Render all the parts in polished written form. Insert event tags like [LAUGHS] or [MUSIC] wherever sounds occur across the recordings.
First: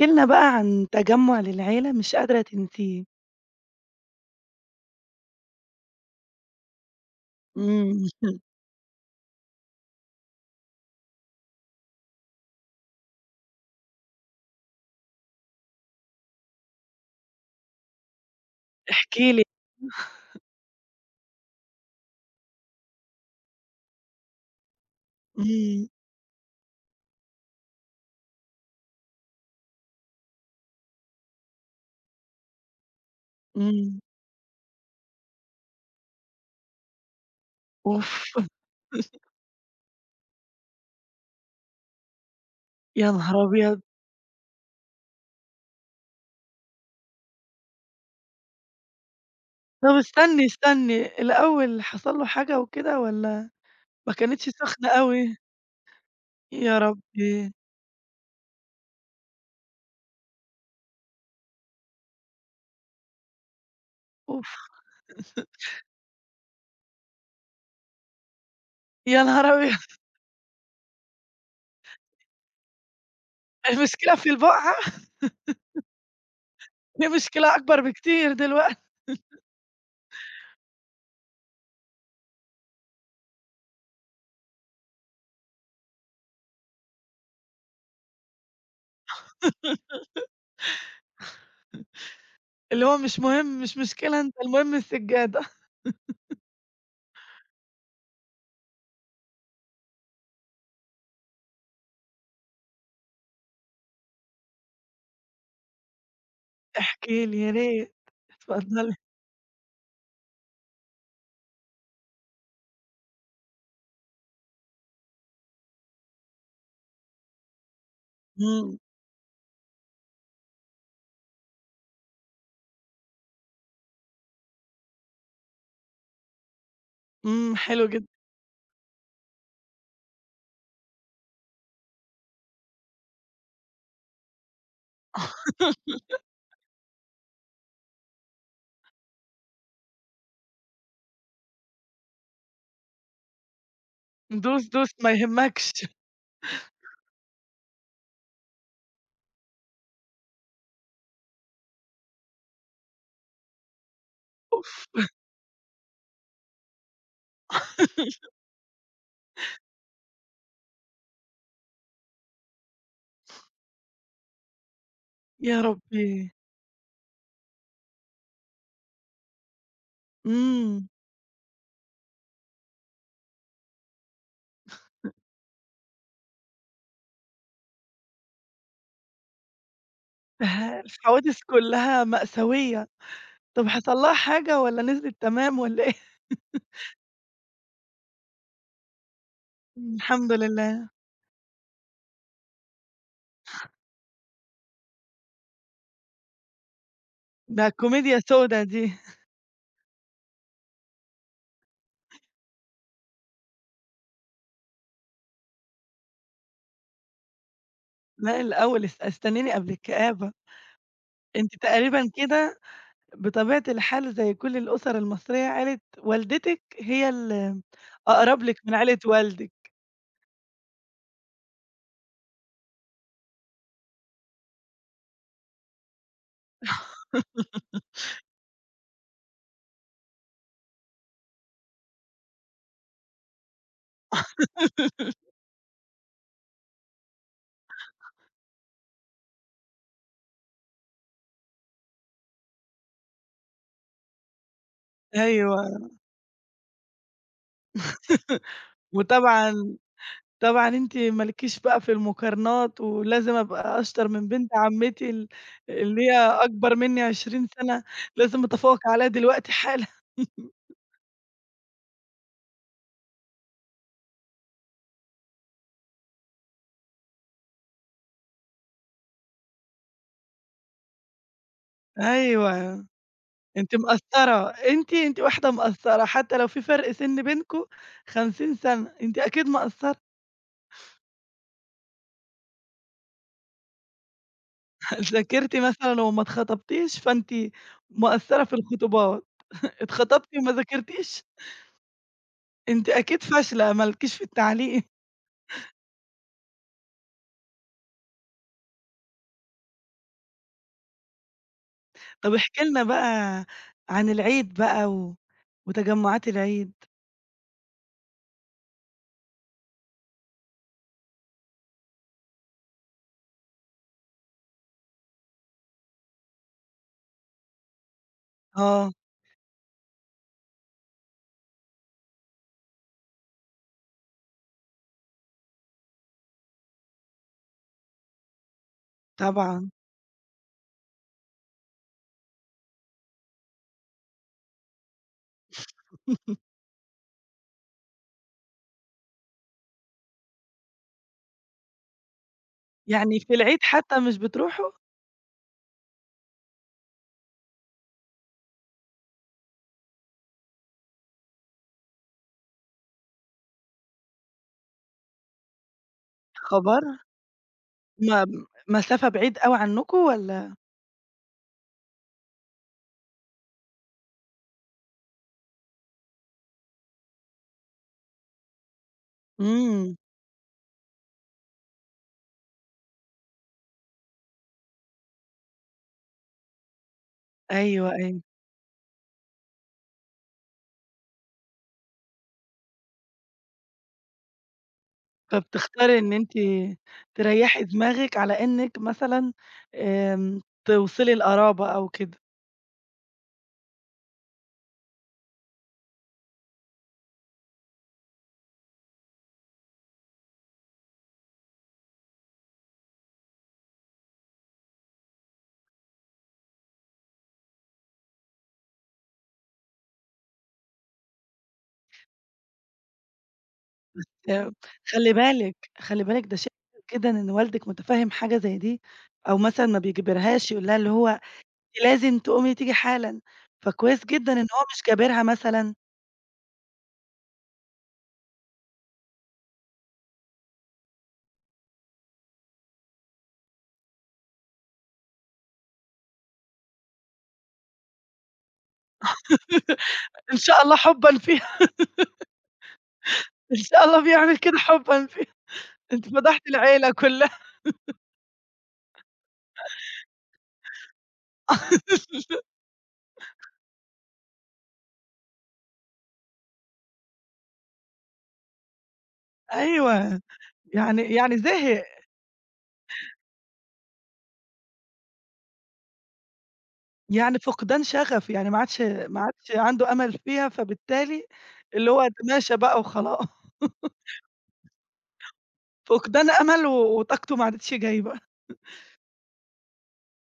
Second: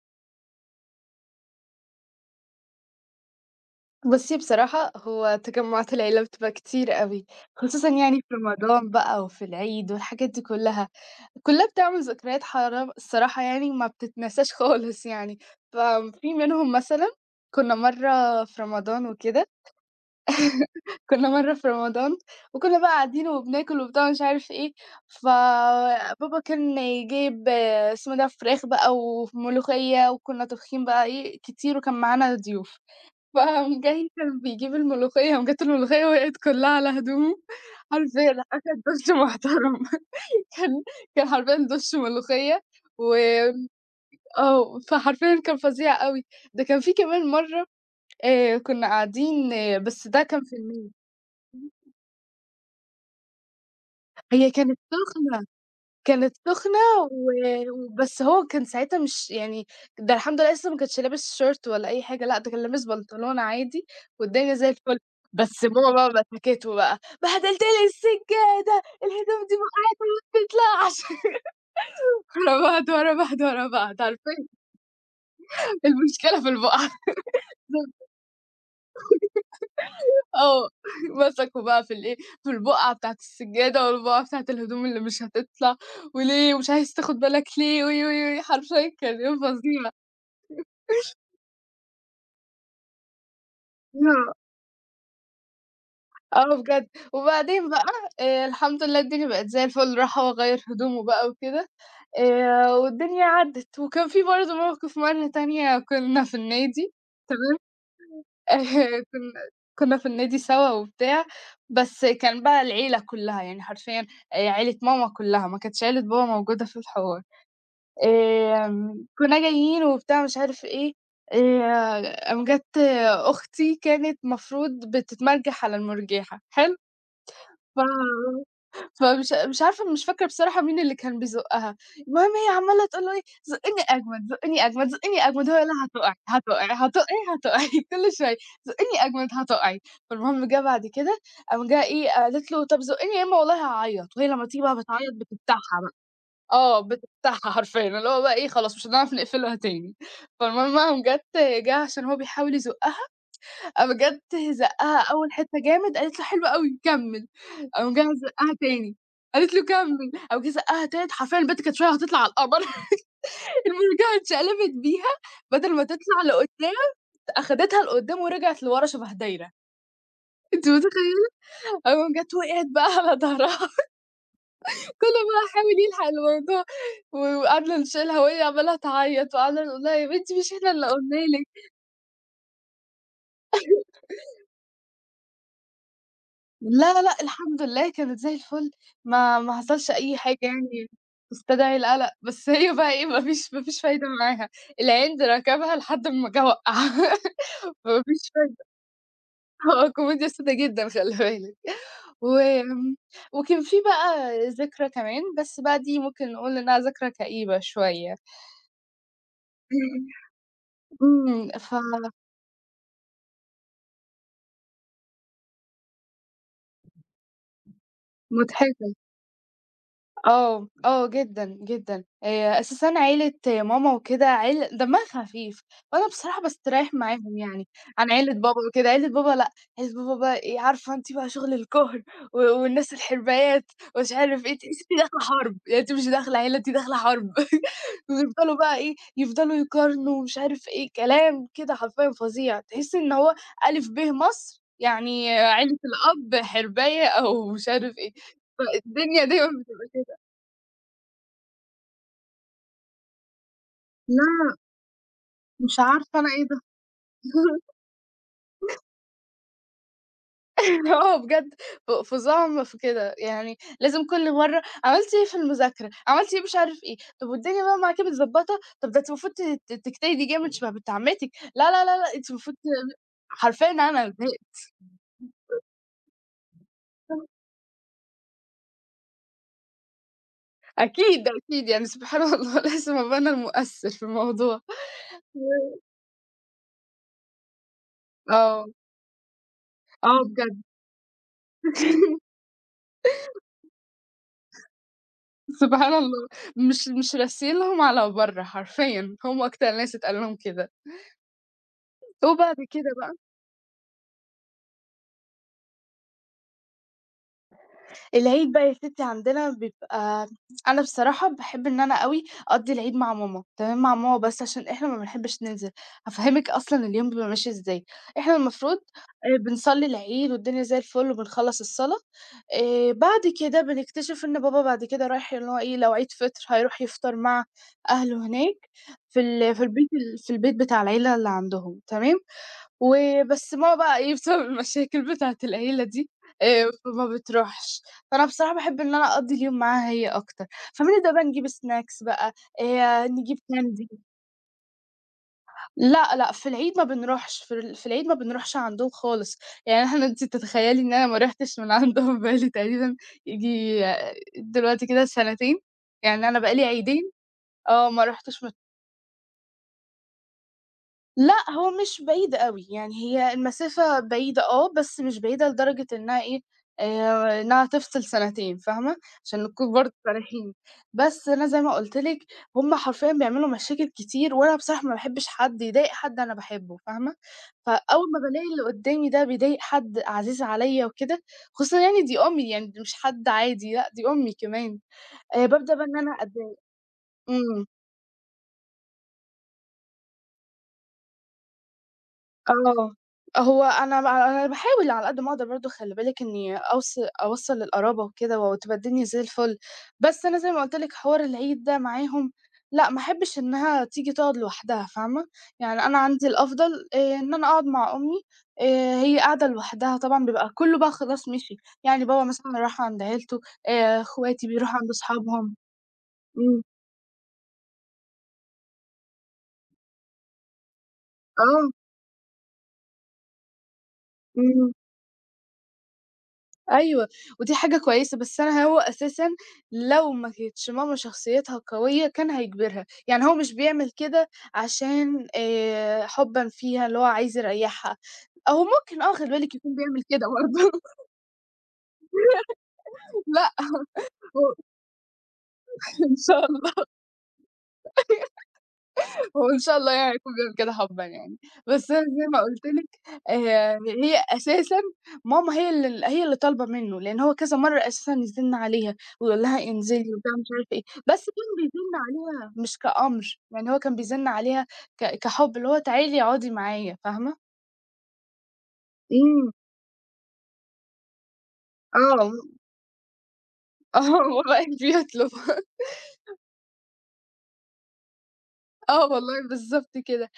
كلمة بقى عن تجمُّع للعيلة مش قادرة تنسيه. بُصّي بصراحة هو تجمُّعات العيلة بتبقى كتير أوي، خصوصًا إمم. يعني في [LAUGHS] رمضان بقى وفي العيد والحاجات دي كلّها، كلّها بتعمل ذكريات حرام الصراحة يعني ما بتتنساش [LAUGHS] خالص يعني، ففي منهم مثلًا كُنّا مرّة في رمضان احكِ لي. وكده، كُنّا مرّة في رمضان وكُنّا بقى قاعدين وبناكل وبتاع ومش عارف إيه، إمم. فبابا كان جايب اسمه ده فراخ بقى وملوخية وكُنّا طابخين بقى إيه كتير وكان معانا ضيوف. فقام إمم. جاي كان بيجيب الملوخية، قام جات الملوخية وقعت كلّها على هدومه، أوف! حرفيًا أخَد دُش محترم. [LAUGHS] كان كان حرفيًا دُش ملوخية يا نهار وآمم أبيض! آه، فحرفيًا كان فظيع أوي. ده كان في كمان مرّة، كنا قاعدين آه، طَب بس ده كان استني، في النيل، استني، الأول حصل له حاجة وكده والّا ما كانتش هي كانت سخنة أوي؟ سخنة. كانت سخنة يا و ربي! وبس هو كان ساعتها مش يعني، ده الحمد لله لسه ما كانش لابس شيرت ولا أي حاجة، لأ ده كان لابس بنطلون عادي والدنيا أوف! زي الفل، بس [LAUGHS] ماما بقى مسكته بقى، بهدلت لي السجادة، يا نهار الهدوم دي أبيض! وقعت [LAUGHS] وما بتطلعش. [LAUGHS] ورا بعض، ورا بعض، ورا بعض، المشكلة في عارفين البُقعة؟ المشكلة في البقعة. دي مشكلة أكبر [LAUGHS] بكتير دلوقتي. آه، مسكوا بقى في الإيه، في البقعة بتاعة السجادة والبقعة بتاعة الهدوم اللي مش هتطلع، وليه ومش عايز تاخد بالك ليه، وي، وي، وي، حرفيًا كان يوم فظيع. [LAUGHS] اللي هو مش مهم، مش مشكلة أنت، المهم السجادة. [LAUGHS] آه بجد، وبعدين بقى الحمد لله الدنيا بقت زي الفل، راح هو غيّر هدومه بقى وكده، والدنيا عدّت. وكان في برضه موقف مرّة تانية كنا في النادي، احكي لي يا تمام. ريت، [LAUGHS] اتفضلي. آآ كنا كنا في النادي سوا وبتاع، بس كان بقى العيلة كُلّها، يعني حرفيًا عيلة ماما كُلّها، ما كانتش عيلة بابا موجودة في الحوار. إمم. كنا جايين وبتاع مش عارف إيه، قام جات أختي كانت مفروض بتتمرجح على المُرجحة، حلو؟ إمم، حلو جدًا. ف فمش مش عارفة مش فاكرة بصراحة مين اللي كان بيزُقّها، المهم هي عمّالة تقول له إيه: "زُقّني أجمد، زُقّني أجمد، زُقّني أجمد." هو يقول لها: [LAUGHS] "هتُقعي، هتُقعي، هتُقعي، هتُقعي." [LAUGHS] كل شوية "زُقّني أجمد، هتُقعي." فالمهم جه بعد كده قام جه إيه، قالت له: "طب زُقّني يا إمّا والله هاعيّط." وهي لمّا تيجي دوس، بقى دوس، ما بتعيّط يهمكش. بتفتحها بقى، آه بتفتحها حرفيًا، اللي هو بقى إيه خلاص مش هنعرف نقفلها تاني. فالمهم قام جات جه عشان هو بيحاول يزُقّها قام بجد زقّها أول حتّة جامد، قالت له: "حلو أوي كمّل." قام جه زقّها تاني، قالت له: "كمّل." قام جه زقّها تالت، حرفيًا البت كانت شوية هتطلع على القمر. [LAUGHS] المرجحة اتشقلبت بيها يا بدل ما تطلع ربي! لقدّام، أخدتها لقدّام ورجعت لورا شبه دايرة، أنتِ إمم. متخيّلة؟ قام جات وقعت بقى على ضهرها، كُلّه بقى حاول [LAUGHS] يلحق الموضوع و وقعدنا نشيلها وهي عمّالة تعيّط وقعدنا نقول لها: "يا بنتي مش إحنا ده اللي قُلنا الحوادث لِك." كلّها مأساوية. طب حصل لها حاجة والّا نزلِت تمام والّا إيه؟ [LAUGHS] لا، لا، لأ، الحمد لله كانت زي الفل، ما حصلش إمم، أي الحمد حاجة يعني لله. تستدعي القلق، بس هي بقى إيه، ما فيش فايدة معاها، العند ركبها لحد أمّا جه وقّعها، ده فما [LAUGHS] كوميديا فيش فايدة، سودا دي. آه، كوميديا سودا جدًا خلّي بالك. وآمم، وكان في بقى ذكرى كمان، بس بقى دي ممكن نقول إنها ذكرى كئيبة شوية. لأ، الأول استنيني قبل [LAUGHS] الكآبة. إمم، أنتِ تقريبًا فمضحكة. كده بطبيعة الحال زي كل الأسر المصرية، عيلة والدتِك هي أقرب لِك من عيلة والدِك. آه، آه جدًا، جدًا، أساسًا عيلة ماما وكده عيل دمها خفيف، وأنا بصراحة باستريّح معاهم يعني عن عيلة بابا وكده، عيلة بابا لأ، عيلة بابا بقى إيه عارفة أنتِ بقى شغل الكُهْر و والناس الحربايات ومش عارف إيه، تحسّي أنتِ داخلة [LAUGHS] حرب، يعني أنتِ مش داخلة عيلة أنتِ داخلة حرب. [LAUGHS] ويفضلوا بقى إيه، يفضلوا يقارنوا ومش عارف إيه، كلام كده حرفيًا فظيع، تحسّي إن هو ألِف ب مصر، يعني أيوه. عيلة الأب حرباية أو مش عارف إيه، [LAUGHS] الدنيا دايمًا وطبعًا، بتبقى طبعًا أنتِ ما لكيش بقى في المقارنات، ولازم أبقى أشطر من كده. بنت عمتي مش اللي هي عارفة أنا إيه ده. أكبر مني 20 [LAUGHS] سنة، لازم أتفوق عليها دلوقتي حالًا. [LAUGHS] آه بجد، فظاعة في كده، يعني لازم كل مرّة عملتِ إيه في المذاكرة، عملتِ إيه مش عارف إيه، طب والدنيا بقى معاكِ متضبّطة، طب ده أنتِ المفروض ت ت تجتهدي جامد شبه بنت عمتِك، لا، لا، لا، لأ أنتِ المفروض ت، أيوه، حرفيًا أنتِ أنا اللي مقصّرة، اتضايقت، أنتِ واحدة مقصّرة، حتى لو في فرق سِن بينكم 50 سنة، أنتِ أكيد مقصّرة. أكيد، ده أكيد يعني سبحان الله. [LAUGHS] لازم أبقى أنا المؤثر في الموضوع، [LAUGHS] ذاكرتِ مثلًا وما اتخطبتيش، فأنتِ مقصّرة في آه، الخطوبات، آه اتخطبتِ وما بجد. ذاكرتيش، [LAUGHS] أنتِ أكيد فاشلة ما لكيش في التعليم. سبحان الله، مش راسيين لهم على برّه حرفيًا، هم أكتر ناس اتقال لهم كده، طب وبعد احكِ لنا كده بقى بقى عن العيد بقى و وتجمُّعات العيد. العيد بقى يا ستي عندنا بيبقى [TSK] أنا بصراحة باحب إن أنا أوي أقضّي العيد مع ماما، تمام، مع ماما بس عشان إحنا ما بنحبش ننزل، هافهّمِك أصلًا اليوم بيبقى ماشي إزاي، إحنا المفروض آه، بنصلّي العيد والدنيا زي الفل وبنخلّص الصلاة، بعد كده بنكتشف إن بابا بعد كده رايح اللي هو إيه، لو عيد فِطر هيروح يفطر مع أهله هناك في ال في طبعًا. البيت ال في البيت بتاع العيلة اللي عندهم، تمام. وبس ماما بقى إيه بسبب المشاكل بتاعة العيلة دي، [LAUGHS] فما بتروحش، فأنا بصراحة باحب إن أنا أقضّي اليوم معاها هي أكتر، فبنبدأ بقى نجيب snacks بقى، يعني في نجيب العيد candy. حتى مش بتروحوا؟ لأ، لأ، في العيد ما بنروحش، في العيد ما بنروحش عندهم خالص، يعني إحنا أنتِ تتخيّلي إن أنا ما رُحتش من عندهم [LAUGHS] بقى لي تقريبًا ييجي دلوقتي كده سنتين، يعني أنا يا بقى لي خبر! عيدين آه، ما ما رُحتش من. مسافة بعيد أوي عنّكم والّا. لأ، هو مش بعيد أوي، يعني هي المسافة بعيدة آه، بس مش بعيدة لدرجة إنها إيه، إنها تفصل سنتين فاهمة؟ عشان نكون برضه إمم. صريحين. بس أنا زي ما قُلت لِك هم حرفيًا بيعملوا مشاكل كتير، وأنا بصراحة ما باحبش حد يضايق حد أنا باحبه فاهمة؟ أيوه، فأول ما أيوه. بالاقي اللي قدّامي ده بيضايق حد عزيز عليّا وكده، خصوصًا يعني دي أمي، يعني دي مش حد عادي لأ، دي أمي كمان، بابدأ بقى إن فبتختاري أنا إن أنتِ أتضايق. تريّحي إمم. دماغِك على إنِّك مثلًا، توصِلي القرابة أو كده. آه. هو أنا باحاول على قد ما أقدر برضه خلّي بالِك إنّي أوصّل للقرابة وكده وتبقى الدنيا زي الفُل، بس أنا زي ما قُلت لِك حوار العيد ده معاهم. لأ، ما احبّش إنّها تيجي تقعد لوحدها فاهمة، يعني أنا عندي الأفضل إن أنا أقعد مع أمي، هي قاعدة لوحدها طبعًا بيبقى كُلّه بقى خلاص مشي، يعني بابا مثلًا راح عند عيلته، إخواتي آآ، بيروحوا عند خلّي أصحابهم، بالِك، خلّي بالِك، ده شيء إمم، كويس جدًا إن والدِك مُتفهِّم حاجة زي دي، أو مثلًا ما بيجبرهاش، يقول لها اللي هو آه، لازم تقومي تيجي حالًا. فكويس جدًا إن هو إمم. مش جابرها مثلًا. أيوه، ودي حاجة كويسة، بس أنا هو أساسًا لو ما كانتش ماما شخصيتها قوية كان هيجبرها، يعني هو مش بيعمل كده عشان حُبًا فيها اللي هو عايز يريّحها، أو ممكن آه خلي بالِك يكون بيعمل كده إن شاء الله برضه. حُبًا فيها. [LAUGHS] [LAUGHS] لأ، إن شاء الله بيعمل هو كده حُبًا فيها. أنتِ إن فضحتِ شاء الله. العيلة كلها. هو إن شاء الله يعني هيكون بيعمل كده حبًا يعني، بس أنا زي ما قُلت لِك هي أساسًا ماما هي اللي هي اللي طالبة منه، لإن هو كذا مرّة أساسًا يزِّن عليها ويقول لها انزلي أيوه. وبتاع مش عارفة إيه، يعني بس يعني كان زهق. بيزِّن عليها مش كأمر، يعني هو كان بيزِّن عليها كحُب، اللي هو تعالي اقعدي معايا، يعني فاهمة؟ فقدان شغف، يعني ما عادش ما إمم، عادش عنده أمل فيها، فبالتالي اللي هو آه، [LAUGHS] تماشى بقى وخلا. [LAUGHS] آه، هو بقى بيطلب. [LAUGHS] فقدان أمل و وطاقته ما عادتش جايبة. آه والله بالضبط كده.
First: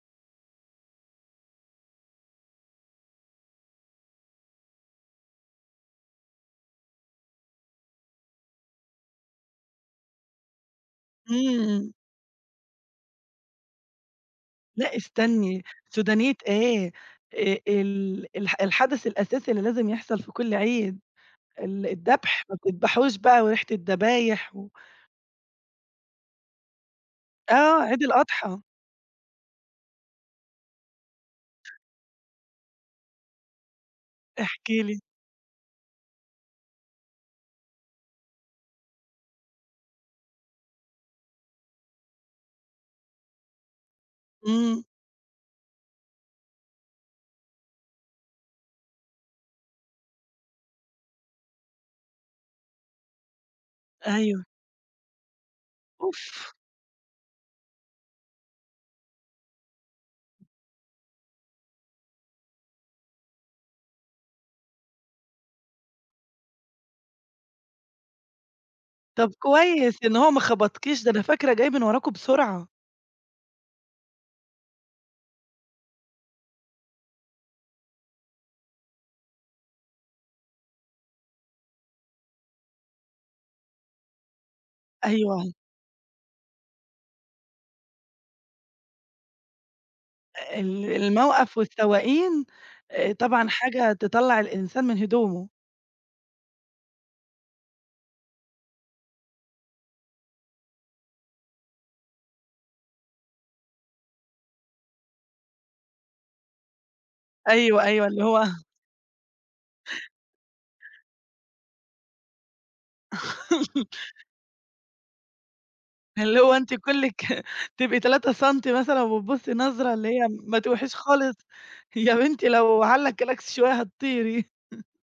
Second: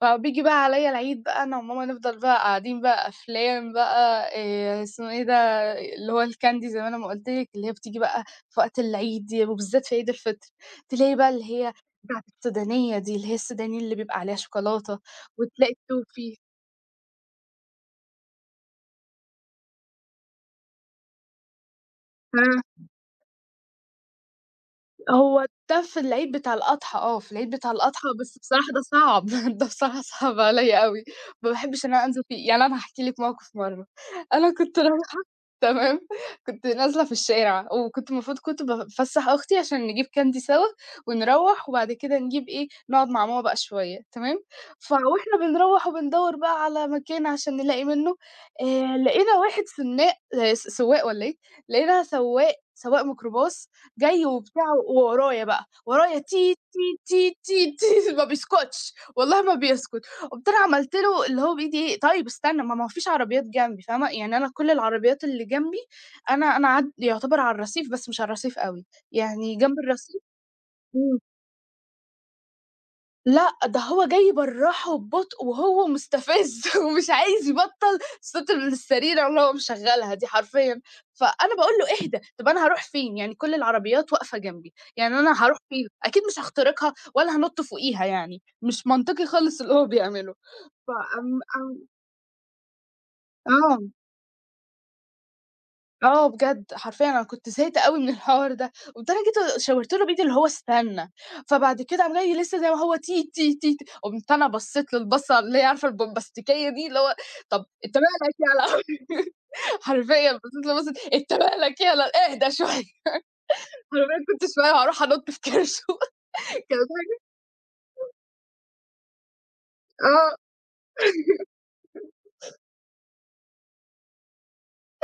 فبييجي بقى عليَّ العيد بقى أنا وماما نفضل بقى قاعدين بقى أفلام بقى، اسمه إيه ده، اللي هو الكاندي زي ما أنا ما قُلت لِك، اللي هي بتيجي بقى في وقت العيد دي، وبالذات في عيد الفطر، تلاقي بقى اللي هي إمم. بتاعة السودانية دي، اللي هي السوداني اللي بيبقى عليها لأ، شوكولاتة، استني. وتلاقي سودانية التوفي. إيه؟ ال الح الحدث الأساسي اللي لازم يحصل في كل عيد. الدبح، ما آه. بتدبحوش بقى وريحة الدبايح و، هو ده في العيد بتاع الأضحى آه، في العيد بتاع آه، الأضحى، عيد بس الأضحى. بصراحة ده صعب، [LAUGHS] ده بصراحة صعب عليّا أوي، ما باحبش إن أنا أنزل فيه. يعني أنا هاحكي لِك موقف مرّة، أنا احكِ كنت لي. رايحة. [LAUGHS] تمام، كنت نازلة في الشارع وكنت المفروض كنت بافسّح أختي عشان نجيب كاندي سوا ونروّح وبعد كده نجيب إيه، نقعد مع ماما بقى شوية تمام، إمم. وإحنا بنروّح وبندوّر بقى على مكان عشان نلاقي منّه، لقينا واحد سنّاق س سواق والّا إيه، لقينا سواق ميكروباص جاي أيوه. وبتاع وورايا بقى، ورايا أوف! تيت، تيت، تيت، تيت، تيت، [LAUGHS] ما بيسكتش، والله ما بيسكت. قُمت أنا عملت له اللي هو بإيدي إيه، طيب استنى ما فيش عربيات جنبي فاهمة، يعني أنا كل العربيات اللي جنبي، أنا عد يعتبر على الرصيف بس مش على الرصيف أوي، طب يعني جنب كويس إن الرصيف. هو ما خبطكيش، ده إمم. أنا فاكرة جاي من وراكم بسرعة. لأ، ده هو جاي يبرّحه ببطء وهو مستفز [LAUGHS] ومش عايز يبطّل صوت السيريرة اللي هو مشغّلها دي حرفيًا، فأنا باقول له: "اهدى، طب أنا هاروح فين؟ يعني كل العربيات واقفة جنبي، يعني أيوه، أنا هاروح فين؟ أكيد مش هاخترقها ولا هانُط فوقيها يعني." مش منطقي خالص اللي هو بيعمله. الموقف قام، والسواقين. طبعًا آه. حاجة تطلّع الإنسان من هدومه. آه بجد، حرفيًا أنا كنت زهقت أوي من الحوار ده، قمت أنا جيت شاورت له بإيدي اللي هو استنى، فبعد كده قام جاي لسه زي ما هو تي، تي، تي، ت، قمت أنا بصّيت له البصّة اللي هي عارفة البومباستيكية دي اللي هو طَب أيوه، أنت أيوه، اللي مالك هو. يالا. [LAUGHS] حرفيًا بصّيت له بصّة أنت مالك يالا اهدى شوية، [LAUGHS] حرفيًا كنت شوية وهاروح أنُط في كرشه. اللي [LAUGHS] هو أنتِ كانت كُلِّك. حاجة [LAUGHS] تبقي 3 سنتي مثلًا وبتبُصي نظرة اللي هي آه. ما توحيش خالص. [LAUGHS] يا بنتي، لو علّق كلاكس شوية هتطيري.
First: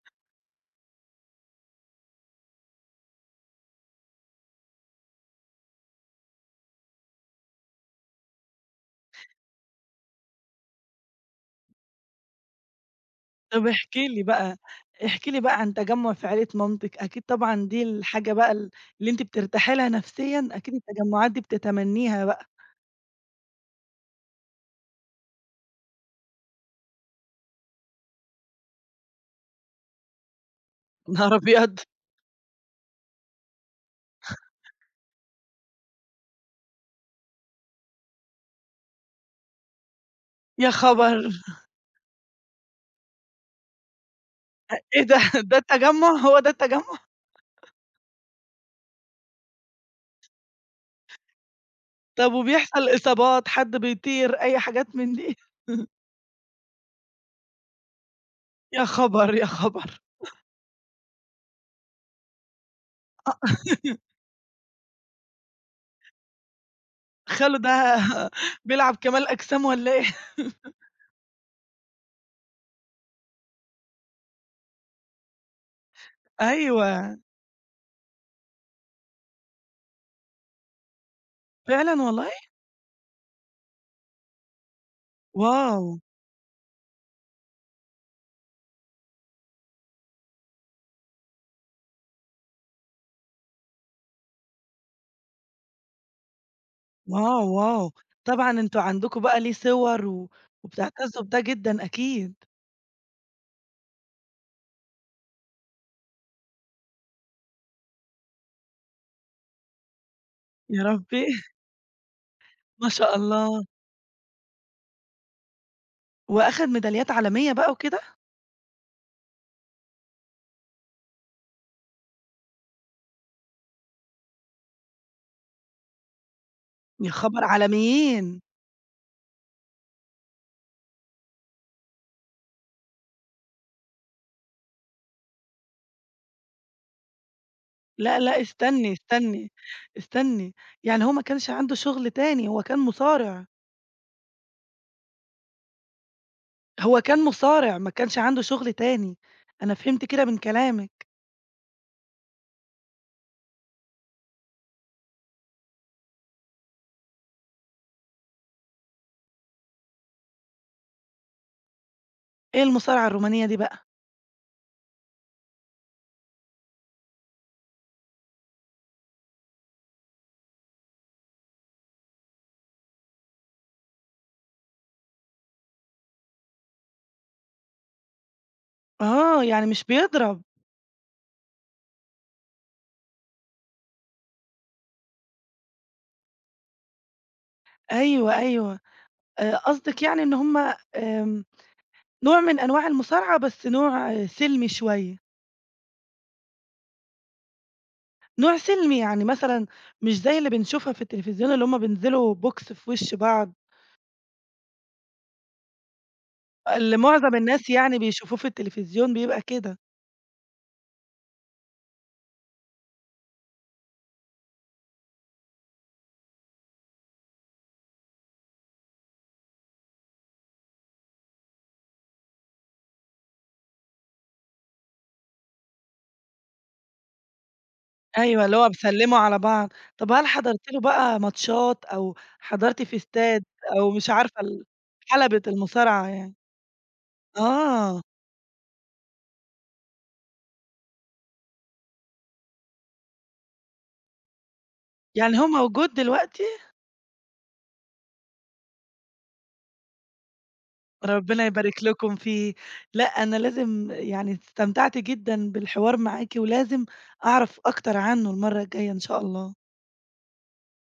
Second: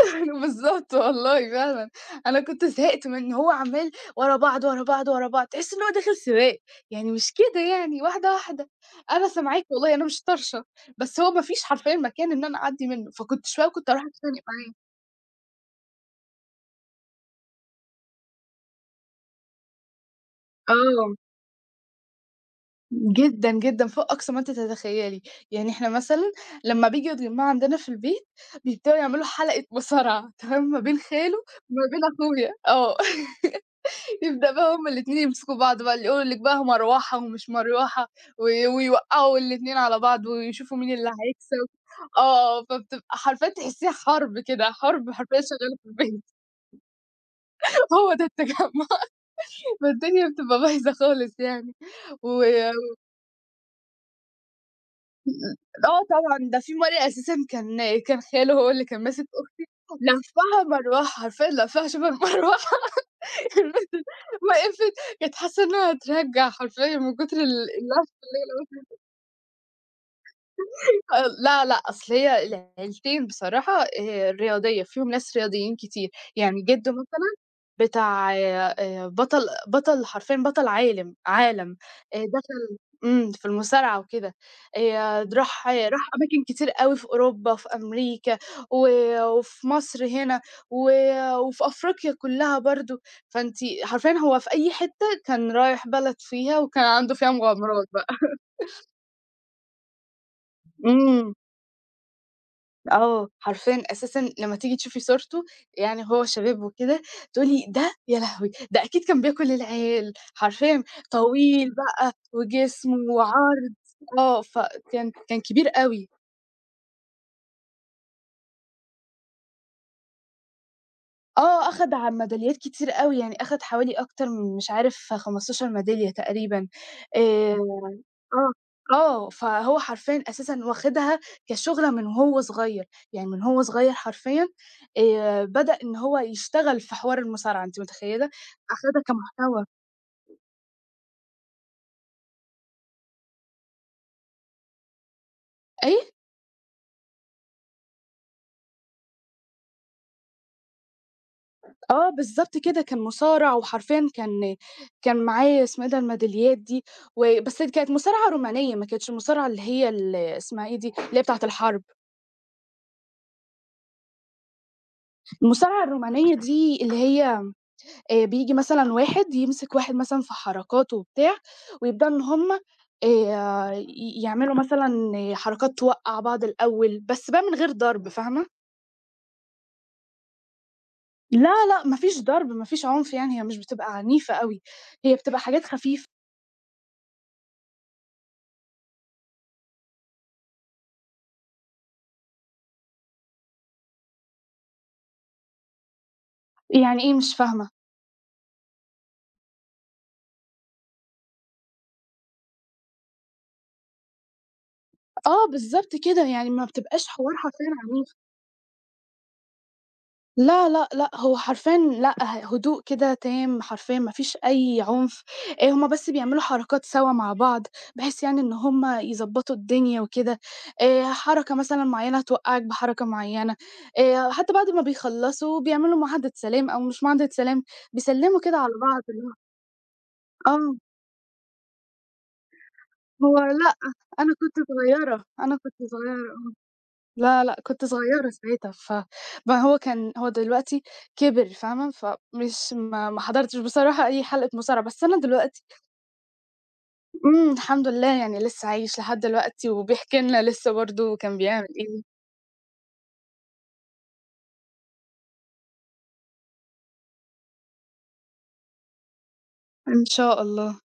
[LAUGHS] بالضبط والله فعلًا، أنا كنت زهقت من إن هو عمّال ورا بعض، ورا بعض، ورا بعض، تحس إن هو داخل سباق، يعني مش كده يعني واحدة، واحدة، أنا سامعاك والله أنا مش طرشة، بس هو ما فيش حرفيًا مكان إن أنا أعدّي منه، فكنت شوية طب وكنت أروح احكي لي أتخانق بقى، معاه. احكي لي بقى عن تجمُّع في عيلة مامتِك، أكيد طبعًا دي الحاجة بقى اللي أنتِ بترتاحي لها نفسيًا، أكيد آه، التجمُّعات دي بتتمنّيها بقى. جدًا، جدًا، فوق أقصى ما أنتِ تتخيّلي، يعني إحنا مثلًا لمّا بييجوا يتجمعوا عندنا في البيت، بيبدأوا يعملوا حلقة مصارعة تمام، ما بين [LAUGHS] نهار خاله أبيض! وما بين أخويا، آه. [LAUGHS] يبدأ بقى هُم الاتنين يمسكوا بعض بقى، اللي يقول لِك بقى مروحة ومش مروحة و ويوقّعوا الاتنين على بعض يا ويشوفوا مين اللي خبر! هيكسب. آه، فبتبقى حرفيًا تحسّيها حَرب كده، إيه حَرب ده، [LAUGHS] حرفيًا ده شغالة في التجمُّع، البيت. هو ده التجمُّع! [LAUGHS] هو ده التجمُّع. [LAUGHS] فالدنيا بتبقى بايظة خالص يعني. طب و وبيحصل إصابات، حد بيطير، أي حاجات من دي؟ [LAUGHS] آه طبعًا، ده في مرّة أساسًا كان خاله هو اللي يا كان ماسك خبر، يا أختي، خبر! لفّها مروحة، حرفيًا لفّها شبه المروحة. أ [LAUGHS] [UNINTELLIGIBLE] وقفت، كانت حاسّة إنها هترجّع حرفيًا من كتر خالو ده اللَّف [LAUGHS] اللي هي، بيلعب كمال أجسام والّا إيه؟ [LAUGHS] لا، لأ، أصل هي العيلتين بصراحة رياضية، فيهم ناس رياضيين كتير، يعني جِدّو أيوه، مثلًا بتاع، بطل، حرفيًا بطل عالم، فعلًا والله! دخل، إمم، في المصارعة وكده، د راح واو! آه، راح أماكن كتير أوي في أوروبا، في أمريكا، و وفي مصر هنا، و وفي أفريقيا كلّها برضه، فأنتِ حرفيًا هو في أي حتّة كان رايح بلد فيها، وكان عنده فيها واو، مغامرات واو! بقى. طبعًا أنتم عندكم بقى ليه صور و [LAUGHS] وبتعتزّوا إمم. بده جدًا أكيد. آه، حرفيًا أساسًا لمّا تيجي تشوفي صورته، يعني هو شباب وكده، تقولي ده يا لهوي! ده أكيد كان بياكل العيال، يا حرفيًا ربي. [LAUGHS] طويل بقى ما وجسم شاء الله. وعرض، آه، فكان كبير أوي. وأخد ميداليات عالمية بقى وكده؟ آه، أخد ع ميداليات كتير أوي، يعني أخد حوالي أكتر من مش عارف 15 ميدالية تقريبًا، يا خبر، آآ عالميين! آه، آه، فهو حرفيًا أساسًا واخدها كشُغلة من وهو صغير، يعني من هو صغير حرفيًا بدأ إن هو يشتغل في حوار المصارعة، أنتِ لأ، متخيّلة؟ لأ، استني، أخدها استني، كمحتوى استني. يعني هو ما كانش عنده شغل تاني، هو كان مصارع؟ أي هو كان مصارع ما كانش عنده شغل تاني، أنا فهمت كده من كلامِك. آه، بالضبط كده، كان مصارع وحرفيًا كان معاه اسمه إيه ده الميداليات دي، و بس كانت مصارعة رومانية، ما كانتش المصارعة اللي هي ال اسمها إيه دي، اللي هي بتاعة الحرب، إيه المصارعة الرومانية دي بقى؟ المصارعة الرومانية دي اللي هي بييجي مثلًا واحد يمسك واحد مثلًا في حركاته وبتاع، ويبدأوا إن هُم ي يعملوا مثلًا آه، حركات توقّع بعض الأول، بس بقى من غير ضرب فاهمة؟ آه، يعني مش بيضرب. لا، لأ، ما فيش ضرب، ما فيش عنف يعني، هي مش بتبقى عنيفة أوي، هي بتبقى حاجات خفيفة. أيوه، أيوه. قصدِك يعني إن هُم، آمم نوع من أنواع المصارعة، بس نوع، آه، سِلمي شوية. يعني إيه مش فاهمة؟ نوع سِلمي، يعني مثلًا مش زي اللي بنشوفها في التلفزيون اللي هُم بينزلوا بوكس في وِش بعض، آه بالضبط كده، يعني ما اللي بتبقاش حوار معظم حرفيًا الناس يعني عنيف. بيشوفوه في التلفزيون بيبقى كده. لا، لأ، لأ، هو حرفيًا لأ، هدوء كده تام حرفيًا ما فيش أي عنف، هُم بس بيعملوا حركات سَوا مع بعض، بحيث يعني إن هُم يضبّطوا الدنيا وكده، حركة مثلًا معيّنة هتوقّعك بحركة معيّنة، حتى بعد ما بيخلّصوا بيعملوا معاهدة سلام أو مش معاهدة سلام، بيسلّموا أيوه، كده اللي هو على بعض بيسلّموا اللي على هو بعض. طَب هل آه، حضرتِ له بقى ماتشات، أو حضرتِ في هو استاد، لأ، أو مش أنا عارفة كنت صغيّرة، حلبة أنا كنت المصارعة صغيّرة. يعني؟ لا، لأ، كنت آه، صغيّرة ساعتها، ف ما هو كان هو دلوقتي كِبِر فاهمة، فمش ما حضرتش بصراحة أي حلقة مصارعة، بس أنا يعني هو دلوقتي موجود دلوقتي؟ إمم، الحمد لله يعني لسه عايش لحد دلوقتي وبيحكي لنا لسه برضه كان ربنا بيعمل يبارك إيه، لكم فيه. لأ، أنا لازم، يعني استمتعت جدًا بالحوار معاكِ، ولازم أعرف أكتر عنه المرّة الجاية إن شاء الله. إن شاء الله.